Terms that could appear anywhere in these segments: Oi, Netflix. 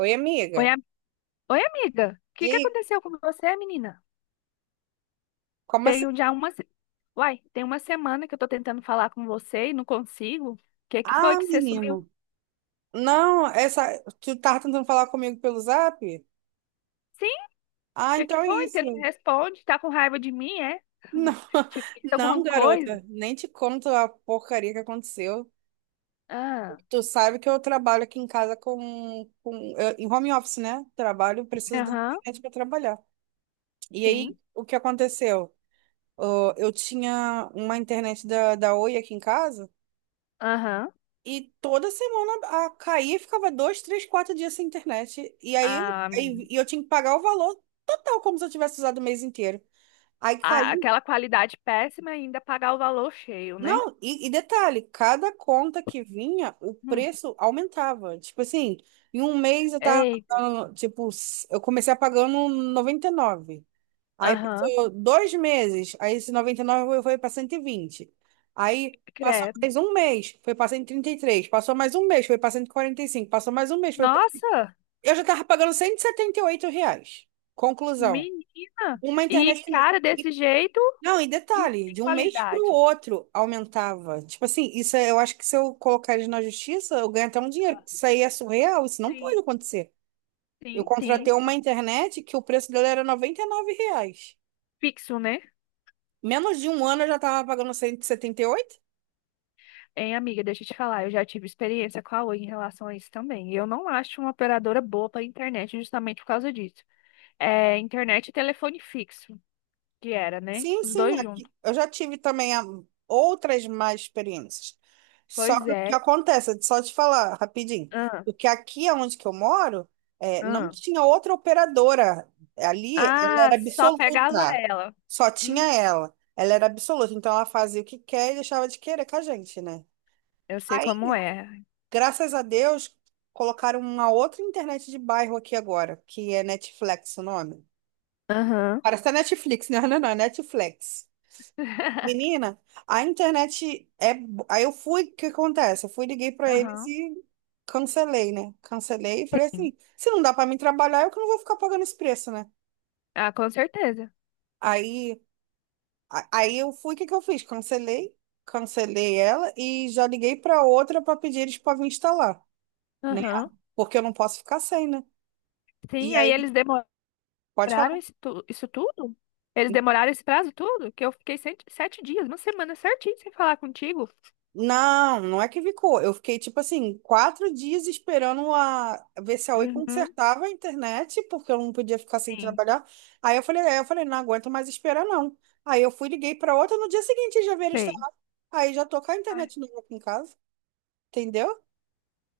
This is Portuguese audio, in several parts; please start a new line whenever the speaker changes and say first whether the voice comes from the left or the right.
right: Oi, amiga.
left: Oi, Oi, amiga. O
right: E
left: que que
right: aí,
left: aconteceu com você, menina?
right: como assim?
left: Tenho já uma. Se- Uai, tem uma semana que eu tô tentando falar com você e não consigo. O que que foi
right: Ah,
left: que você sumiu?
right: menino. Não, essa. Tu tava tentando falar comigo pelo zap?
left: Sim, o
right: Ah,
left: que que
right: então é
left: foi? Você não me
right: isso.
left: responde? Tá com raiva de mim, é?
right: Não,
left: Te fiz
right: não,
left: alguma
right: garota.
left: coisa?
right: Nem te conto a porcaria que aconteceu.
left: Ah,
right: Tu sabe que eu trabalho aqui em casa com em home office, né? Trabalho, preciso da
left: aham,
right: internet para trabalhar. E
left: sim,
right: aí, o que aconteceu? Ah, eu tinha uma internet da Oi aqui em casa.
left: aham.
right: E toda semana a caía e ficava 2, 3, 4 dias sem internet. E aí,
left: Ah,
right: e eu tinha que pagar o valor total, como se eu tivesse usado o mês inteiro. Aí caí.
left: aquela qualidade péssima e ainda pagar o valor cheio, né?
right: Não, e detalhe, cada conta que vinha, o
left: Hum,
right: preço aumentava. Tipo assim, em um mês eu tava
left: eita,
right: pagando, tipo, eu comecei a pagando 99. Aí
left: aham,
right: passou 2 meses, aí esse 99 foi para 120. Aí passou
left: credo.
right: mais um mês, foi para 133. Passou mais um mês, foi para 145. Passou mais um mês, foi.
left: Nossa,
right: Eu já tava pagando cento e setenta e oito reais. Conclusão.
left: menina!
right: Uma
left: E
right: internet que. Não,
left: cara desse
right: e-
left: jeito.
right: não, e
left: E
right: detalhe,
left: tem
right: de um mês para o
left: qualidade.
right: outro aumentava. Tipo assim, eu acho que se eu colocar eles na justiça, eu ganho até um dinheiro.
left: Ah,
right: Isso aí é surreal, isso não pode
left: sim,
right: acontecer. Eu
left: sim,
right: contratei
left: sim.
right: uma internet que o preço dela era R$99.
left: Pixel, né?
right: Menos de um ano eu já tava pagando cento e setenta e oito.
left: Hein, amiga, deixa eu te falar, eu já tive experiência com a Oi em relação a isso também. Eu não acho uma operadora boa para internet justamente por causa disso. É internet e telefone fixo, que era, né?
right: Sim,
left: Os
right: sim,
left: dois
right: aqui,
left: juntos.
right: eu já tive também outras más experiências. Só
left: Pois
right: que o que
left: é.
right: acontece, só te falar rapidinho,
left: Ah,
right: porque aqui onde que eu moro, é, não
left: ah.
right: tinha outra operadora. Ali ela
left: Ah,
right: era
left: só pegava
right: absoluta,
left: ela.
right: só tinha
left: Hum,
right: ela. Ela era absoluta, então ela fazia o que quer e deixava de querer com a gente, né?
left: eu sei como
right: Aí,
left: é.
right: graças a Deus, colocaram uma outra internet de bairro aqui agora, que é Netflix o nome.
left: Aham.
right: Parece a Netflix, né? Não, não, não, é Netflix. Menina, a internet é. Aí eu fui, o que acontece? Eu fui, liguei pra eles
left: Aham.
right: e cancelei, né? Cancelei e falei
left: Sim.
right: assim: se não dá pra mim trabalhar, eu que não vou ficar pagando esse preço, né?
left: Ah, com certeza.
right: Aí, aí eu fui, o que que eu fiz? Cancelei, cancelei ela e já liguei pra outra pra pedir eles pra vir instalar, né?
left: Aham.
right: Porque eu não posso ficar sem, né? E
left: Sim, aí
right: aí,
left: eles demoraram.
right: pode
left: Demoraram
right: falar.
left: isso, isso tudo? Eles demoraram esse prazo tudo? Que eu fiquei sete, sete dias, uma semana certinho sem falar contigo.
right: Não, não é que ficou. Eu fiquei, tipo assim, 4 dias esperando a ver se a Oi
left: Uhum,
right: consertava a internet, porque eu não podia ficar sem
left: sim.
right: trabalhar. Aí eu falei, não aguento mais esperar, não. Aí eu fui, liguei pra outra, no dia seguinte já veio
left: Sei.
right: instalar. Aí já tô com a
left: Ai.
right: internet nova aqui em casa, entendeu?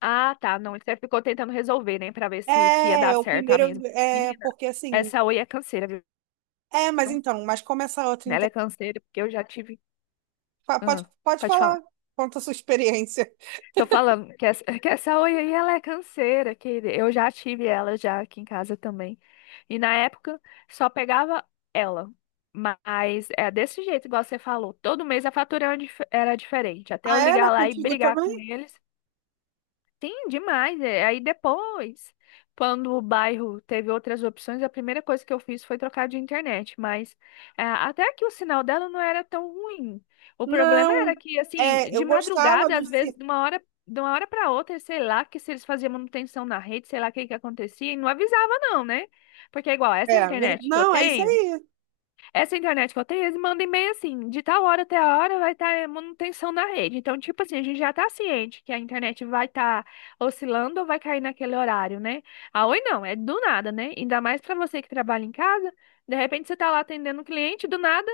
left: Ah, tá. Não, você ficou tentando resolver, né? Pra ver se, se ia dar
right: É, o
left: certo, tá
right: primeiro
left: mesmo.
right: é
left: Menina,
right: porque assim.
left: essa Oi é canseira, viu?
right: É, mas então, mas como essa outra
left: Ela é
right: internet.
left: canseira, porque eu já tive.
right: Pode,
left: Ah,
right: pode
left: pode
right: falar,
left: falar.
right: conta a sua experiência.
left: Tô falando que essa Oi aí ela é canseira, que eu já tive ela já aqui em casa também. E na época só pegava ela. Mas é desse jeito, igual você falou. Todo mês a fatura era era diferente. Até eu
right: Ah, era
left: ligar lá e
right: contigo
left: brigar com
right: também?
left: eles. Sim, demais. É. Aí depois, quando o bairro teve outras opções, a primeira coisa que eu fiz foi trocar de internet. Mas é, até que o sinal dela não era tão ruim. O problema era
right: Não.
left: que, assim,
right: É,
left: de
right: eu gostava
left: madrugada,
right: do
left: às vezes, de uma hora para outra, sei lá, que se eles faziam manutenção na rede, sei lá o que que acontecia, e não avisava, não, né? Porque é igual, essa
right: É,
left: internet que eu
right: não, é isso
left: tenho.
right: aí.
left: Essa internet que eu tenho, eles mandam e-mail assim, de tal hora até a hora vai estar manutenção na rede. Então, tipo assim, a gente já está ciente que a internet vai estar oscilando ou vai cair naquele horário, né? A Oi não, é do nada, né? Ainda mais para você que trabalha em casa, de repente você tá lá atendendo um cliente, do nada,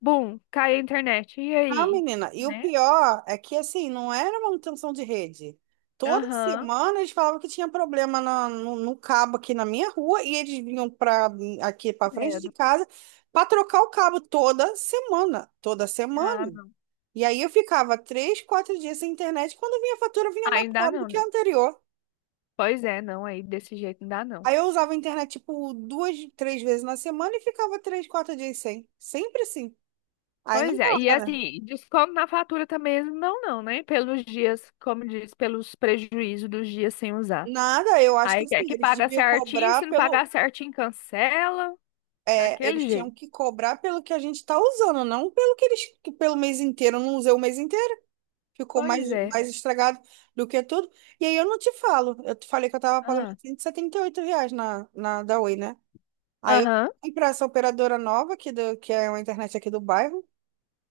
left: bum, cai a internet. E
right: Não,
left: aí?
right: menina. E o
left: Né?
right: pior é que, assim, não era manutenção de rede. Toda
left: Aham,
right: semana eles falavam que tinha problema no cabo aqui na minha rua e eles vinham para aqui para frente de
left: credo.
right: casa para trocar o cabo toda semana. Toda
left: Ah,
right: semana.
left: não.
right: E aí eu ficava 3, 4 dias sem internet. Quando vinha a fatura, vinha mais
left: Ainda
right: cara do
left: não.
right: que a
left: Né?
right: anterior.
left: Pois é, não, aí desse jeito não dá não.
right: Aí eu usava a internet, tipo, 2, 3 vezes na semana e ficava 3, 4 dias sem. Sempre assim. Aí não
left: Pois é, e
right: rola, né?
left: assim, desconto na fatura também eles não dão, não, né? Pelos dias, como diz, pelos prejuízos dos dias sem usar.
right: Nada, eu acho que
left: Aí
right: assim,
left: quer que
right: eles
left: paga
right: deviam
left: certinho,
right: cobrar
left: se não
right: pelo.
left: pagar certinho, cancela,
right: É,
left: daquele
right: eles
left: jeito.
right: tinham que cobrar pelo que a gente está usando, não pelo que eles, que pelo mês inteiro. Eu não usei o mês inteiro, ficou mais,
left: Pois é.
right: mais estragado do que tudo. E aí eu não te falo. Eu te falei que eu tava pagando
left: Ah,
right: R$178 na da Oi, né? Aí eu
left: aham,
right: fui pra essa operadora nova, que é uma internet aqui do bairro.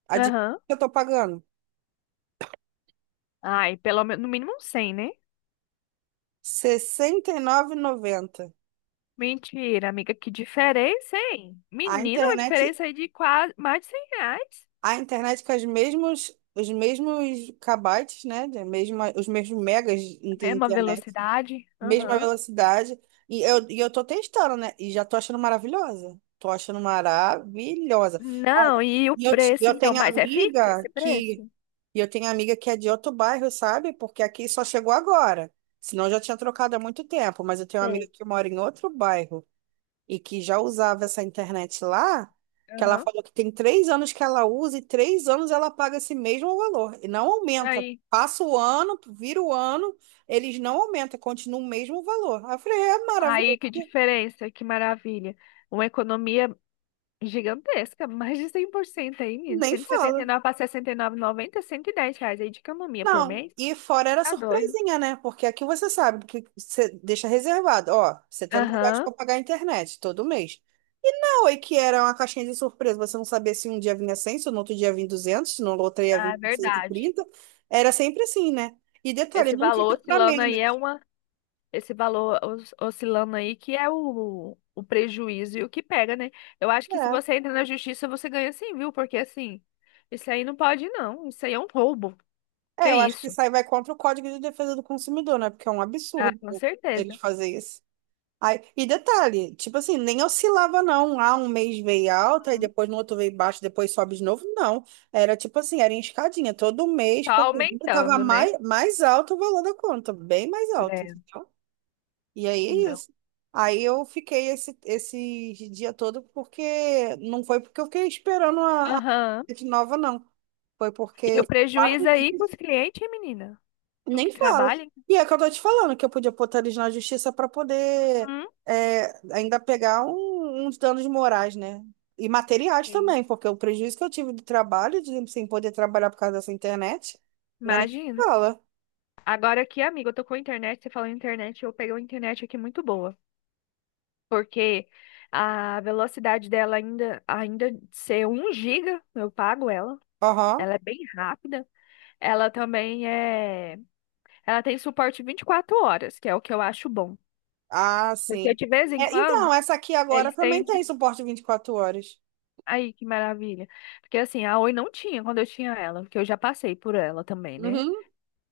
right: Adivinha
left: aham.
right: o que eu tô pagando?
left: Ai, pelo menos, no mínimo um 100, né?
right: 69,90.
left: Mentira, amiga, que diferença, hein?
right: A
left: Menina, uma
right: internet,
left: diferença aí de quase mais de R$ 100.
right: a internet com os mesmos kbytes, né? Os mesmos megas de
left: Mesma
right: internet,
left: velocidade.
right: mesma
left: Aham.
right: velocidade. E eu tô testando, né? E já tô achando maravilhosa. Tô achando maravilhosa. Ó,
left: Não, e o preço,
right: Eu
left: então,
right: tenho
left: mas é fixo esse
right: amiga que.
left: preço?
right: E eu tenho amiga que é de outro bairro, sabe? Porque aqui só chegou agora. Senão eu já tinha trocado há muito tempo. Mas eu tenho uma
left: Tem.
right: amiga que mora em outro bairro e que já usava essa internet lá, que ela
left: Aham.
right: falou que tem 3 anos que ela usa e 3 anos ela paga esse mesmo valor e não aumenta.
left: Aí.
right: Passa o ano, vira o ano, eles não aumentam, continua o mesmo valor. Aí eu falei, é
left: Aí,
right: maravilhoso,
left: que diferença, que maravilha. Uma economia gigantesca, mais de 100% aí, menino.
right: nem
left: Cento e setenta
right: fala.
left: e nove para sessenta e nove, e noventa, R$ 110 aí de camomia por
right: Não,
left: mês.
right: e fora era
left: Tá doido.
right: surpresinha, né? Porque aqui você sabe que você deixa reservado, ó, R$70
left: Aham,
right: para pagar a internet todo mês. Foi que era uma caixinha de surpresa. Você não sabia se um dia vinha 100, se no outro dia vinha 200, se no outro dia vinha
left: tá, é
right: cento e
left: verdade.
right: trinta Era sempre assim, né? E detalhe,
left: Esse
right: nunca ia
left: valor
right: pra
left: oscilando
right: menos.
left: aí é uma. Esse valor oscilando aí que é o prejuízo e o que pega, né? Eu acho que se
right: É.
left: você entra na justiça, você ganha sim, viu? Porque assim, isso aí não pode não. Isso aí é um roubo.
right: É,
left: Que
right: eu acho que
left: isso?
right: isso aí vai contra o Código de Defesa do Consumidor, né? Porque é um
left: Ah,
right: absurdo
left: com
right: eles
left: certeza.
right: fazerem isso. Aí, e detalhe, tipo assim, nem oscilava não. Ah, um mês veio alta, e depois no outro veio baixo, depois sobe de novo. Não. Era tipo assim, era em escadinha. Todo mês,
left: Tá
right: quando vinha, tava
left: aumentando, né?
right: mais, mais alto o valor da conta, bem mais alto. E aí é
left: Não.
right: isso. Aí eu fiquei esse dia todo porque não foi porque eu fiquei esperando a,
left: Aham.
right: a de nova, não. Foi porque
left: E
right: eu
left: o
right: fiquei quatro
left: prejuízo aí com os
right: dias.
left: clientes, hein, menina? Tu
right: Nem
left: que
right: fala.
left: trabalha?
right: E é que eu tô te falando que eu podia botar eles na justiça para poder
left: Hum?
right: ainda pegar uns danos morais, né? E materiais
left: Sim.
right: também, porque o prejuízo que eu tive do trabalho, de sem poder trabalhar por causa dessa internet, não é nem que
left: Imagina.
right: fala.
left: Agora aqui, amiga, eu tô com a internet, você falou em internet, eu peguei uma internet aqui muito boa, porque a velocidade dela ainda ser um giga, eu pago ela.
right: Aham.
left: Ela é bem rápida. Ela também é, ela tem suporte 24 horas, que é o que eu acho bom,
right: Ah,
left: porque
right: sim.
left: de vez em
right: É,
left: quando
right: então, essa aqui agora
left: eles
right: também
left: têm.
right: tem suporte 24 horas.
left: Aí, que maravilha. Porque assim, a Oi não tinha quando eu tinha ela, porque eu já passei por ela também, né?
right: Uhum.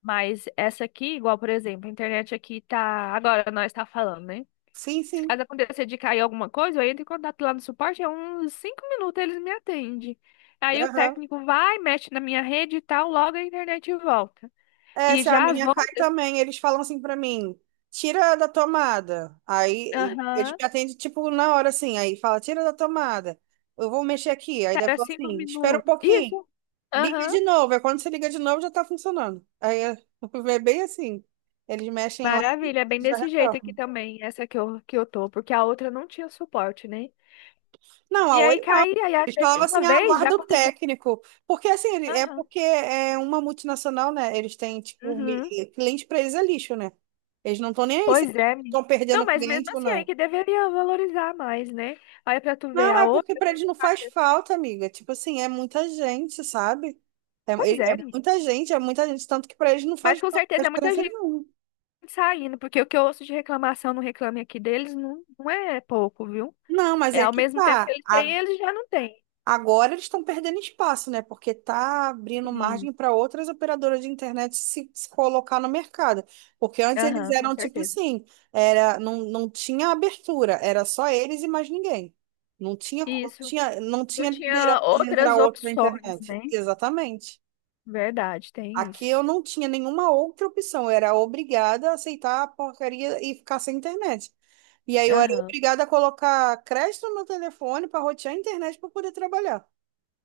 left: Mas essa aqui, igual, por exemplo, a internet aqui tá. Agora nós tá falando, né?
right: Sim,
left: Se
right: sim.
left: caso acontecer de cair alguma coisa, eu entro em contato lá no suporte, é uns 5 minutos eles me atendem. Aí o
right: Aham.
left: técnico vai, mexe na minha rede e tal, logo a internet volta.
right: É,
left: E
right: se a
left: já as
right: minha cai
left: outras,
right: também, eles falam assim pra mim, tira da tomada. Aí eles
left: aham,
right: me atendem, tipo, na hora assim, aí fala, tira da tomada. Eu vou mexer aqui. Aí deve
left: era
right: falar
left: cinco
right: assim, espera um
left: minutos.
right: pouquinho,
left: Isso,
right: liga
left: aham.
right: de novo. Aí quando você liga de novo, já tá funcionando. Aí é é bem assim. Eles mexem lá
left: Maravilha, é bem
right: e já
left: desse jeito aqui
right: retornam.
left: também, essa que eu tô, porque a outra não tinha suporte, né?
right: Não, a
left: E
right: Oi.
left: aí caía, e às
right: Eles
left: vezes,
right: falavam assim,
left: uma
right: ah,
left: vez já
right: guarda o
left: aconteceu.
right: técnico. Porque assim, é
left: Aham.
right: porque é uma multinacional, né? Eles têm, tipo,
left: Uhum.
right: cliente pra eles é lixo, né? Eles não estão nem aí se
left: Pois é, menina.
right: estão
left: Não,
right: perdendo
left: mas
right: cliente
left: mesmo
right: ou
left: assim, aí
right: não.
left: que deveria valorizar mais, né? Aí pra tu ver
right: Não,
left: a
right: é
left: outra.
right: porque pra eles não faz falta, amiga. Tipo assim, é muita gente, sabe?
left: Pois
right: É, é
left: é, menina.
right: muita gente, é muita gente. Tanto que pra eles não
left: Mas
right: faz
left: com
right: falta, não
left: certeza
right: faz
left: é muita
right: diferença
left: gente
right: nenhuma.
left: saindo, porque o que eu ouço de reclamação no Reclame Aqui deles não, não é pouco, viu?
right: Não, mas
left: É
right: é
left: ao
right: que
left: mesmo tempo que
right: tá.
left: eles têm,
right: a
left: eles já não têm.
right: Agora eles estão perdendo espaço, né? Porque está abrindo
left: Sim.
right: margem para outras operadoras de internet se colocar no mercado. Porque antes eles
left: Aham, com
right: eram tipo
left: certeza.
right: assim, era, não, não tinha abertura, era só eles e mais ninguém. Não tinha,
left: Isso.
right: tinha, não
left: Eu
right: tinha liderança
left: tinha
right: de entrar
left: outras
right: outro na
left: opções,
right: internet.
left: né?
right: Exatamente.
left: Verdade, tem
right: Aqui
left: isso.
right: eu não tinha nenhuma outra opção, eu era obrigada a aceitar a porcaria e ficar sem internet. E aí eu era
left: Aham.
right: obrigada a colocar crédito no meu telefone para rotear a internet para poder trabalhar.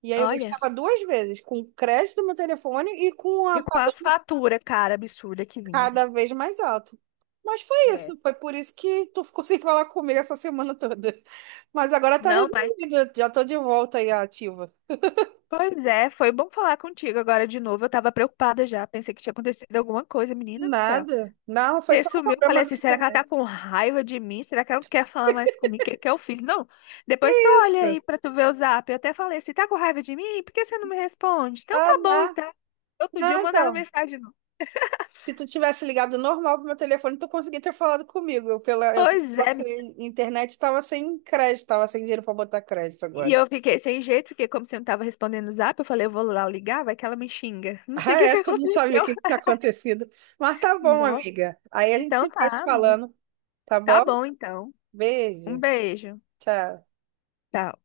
right: E aí eu
left: Olha.
right: gastava duas vezes, com o crédito do meu telefone e com a
left: De quase
right: pagando
left: fatura, cara, absurda que vinha.
right: cada vez mais alto. Mas foi
left: É.
right: isso, foi por isso que tu ficou sem falar comigo essa semana toda. Mas agora tá
left: Não, mas.
right: resolvido, já tô de volta aí à ativa.
left: Pois é, foi bom falar contigo agora de novo. Eu tava preocupada já. Pensei que tinha acontecido alguma coisa, menina do céu.
right: Nada. Não, foi
left: Você
right: só um
left: sumiu, eu falei
right: problema da
left: assim: será que ela tá
right: internet.
left: com raiva de mim? Será que ela não quer falar mais comigo? O que que eu fiz? Não. Depois tu olha aí pra tu ver o zap. Eu até falei assim: tá com raiva de mim? Por que você não me responde? Então
right: Ah,
left: tá bom,
right: não.
left: então. Outro dia
right: Não,
left: eu mandava
right: então.
left: mensagem. Não.
right: Se tu tivesse ligado normal pro meu telefone, tu conseguia ter falado comigo. Eu, pela, eu,
left: Pois
right: pela
left: é, menina.
right: internet tava sem crédito, tava sem dinheiro pra botar crédito
left: E
right: agora.
left: eu fiquei sem jeito, porque como você não tava respondendo o zap, eu falei: eu vou lá ligar, vai que ela me xinga. Não sei
right: Ah,
left: o que que
right: é, tu não sabia o
left: aconteceu.
right: que que tinha acontecido. Mas tá bom,
left: Nossa.
right: amiga. Aí a
left: Então
right: gente vai se
left: tá, amiga.
right: falando, tá
left: Tá
right: bom?
left: bom, então. Um
right: Beijo,
left: beijo.
right: tchau.
left: Tchau.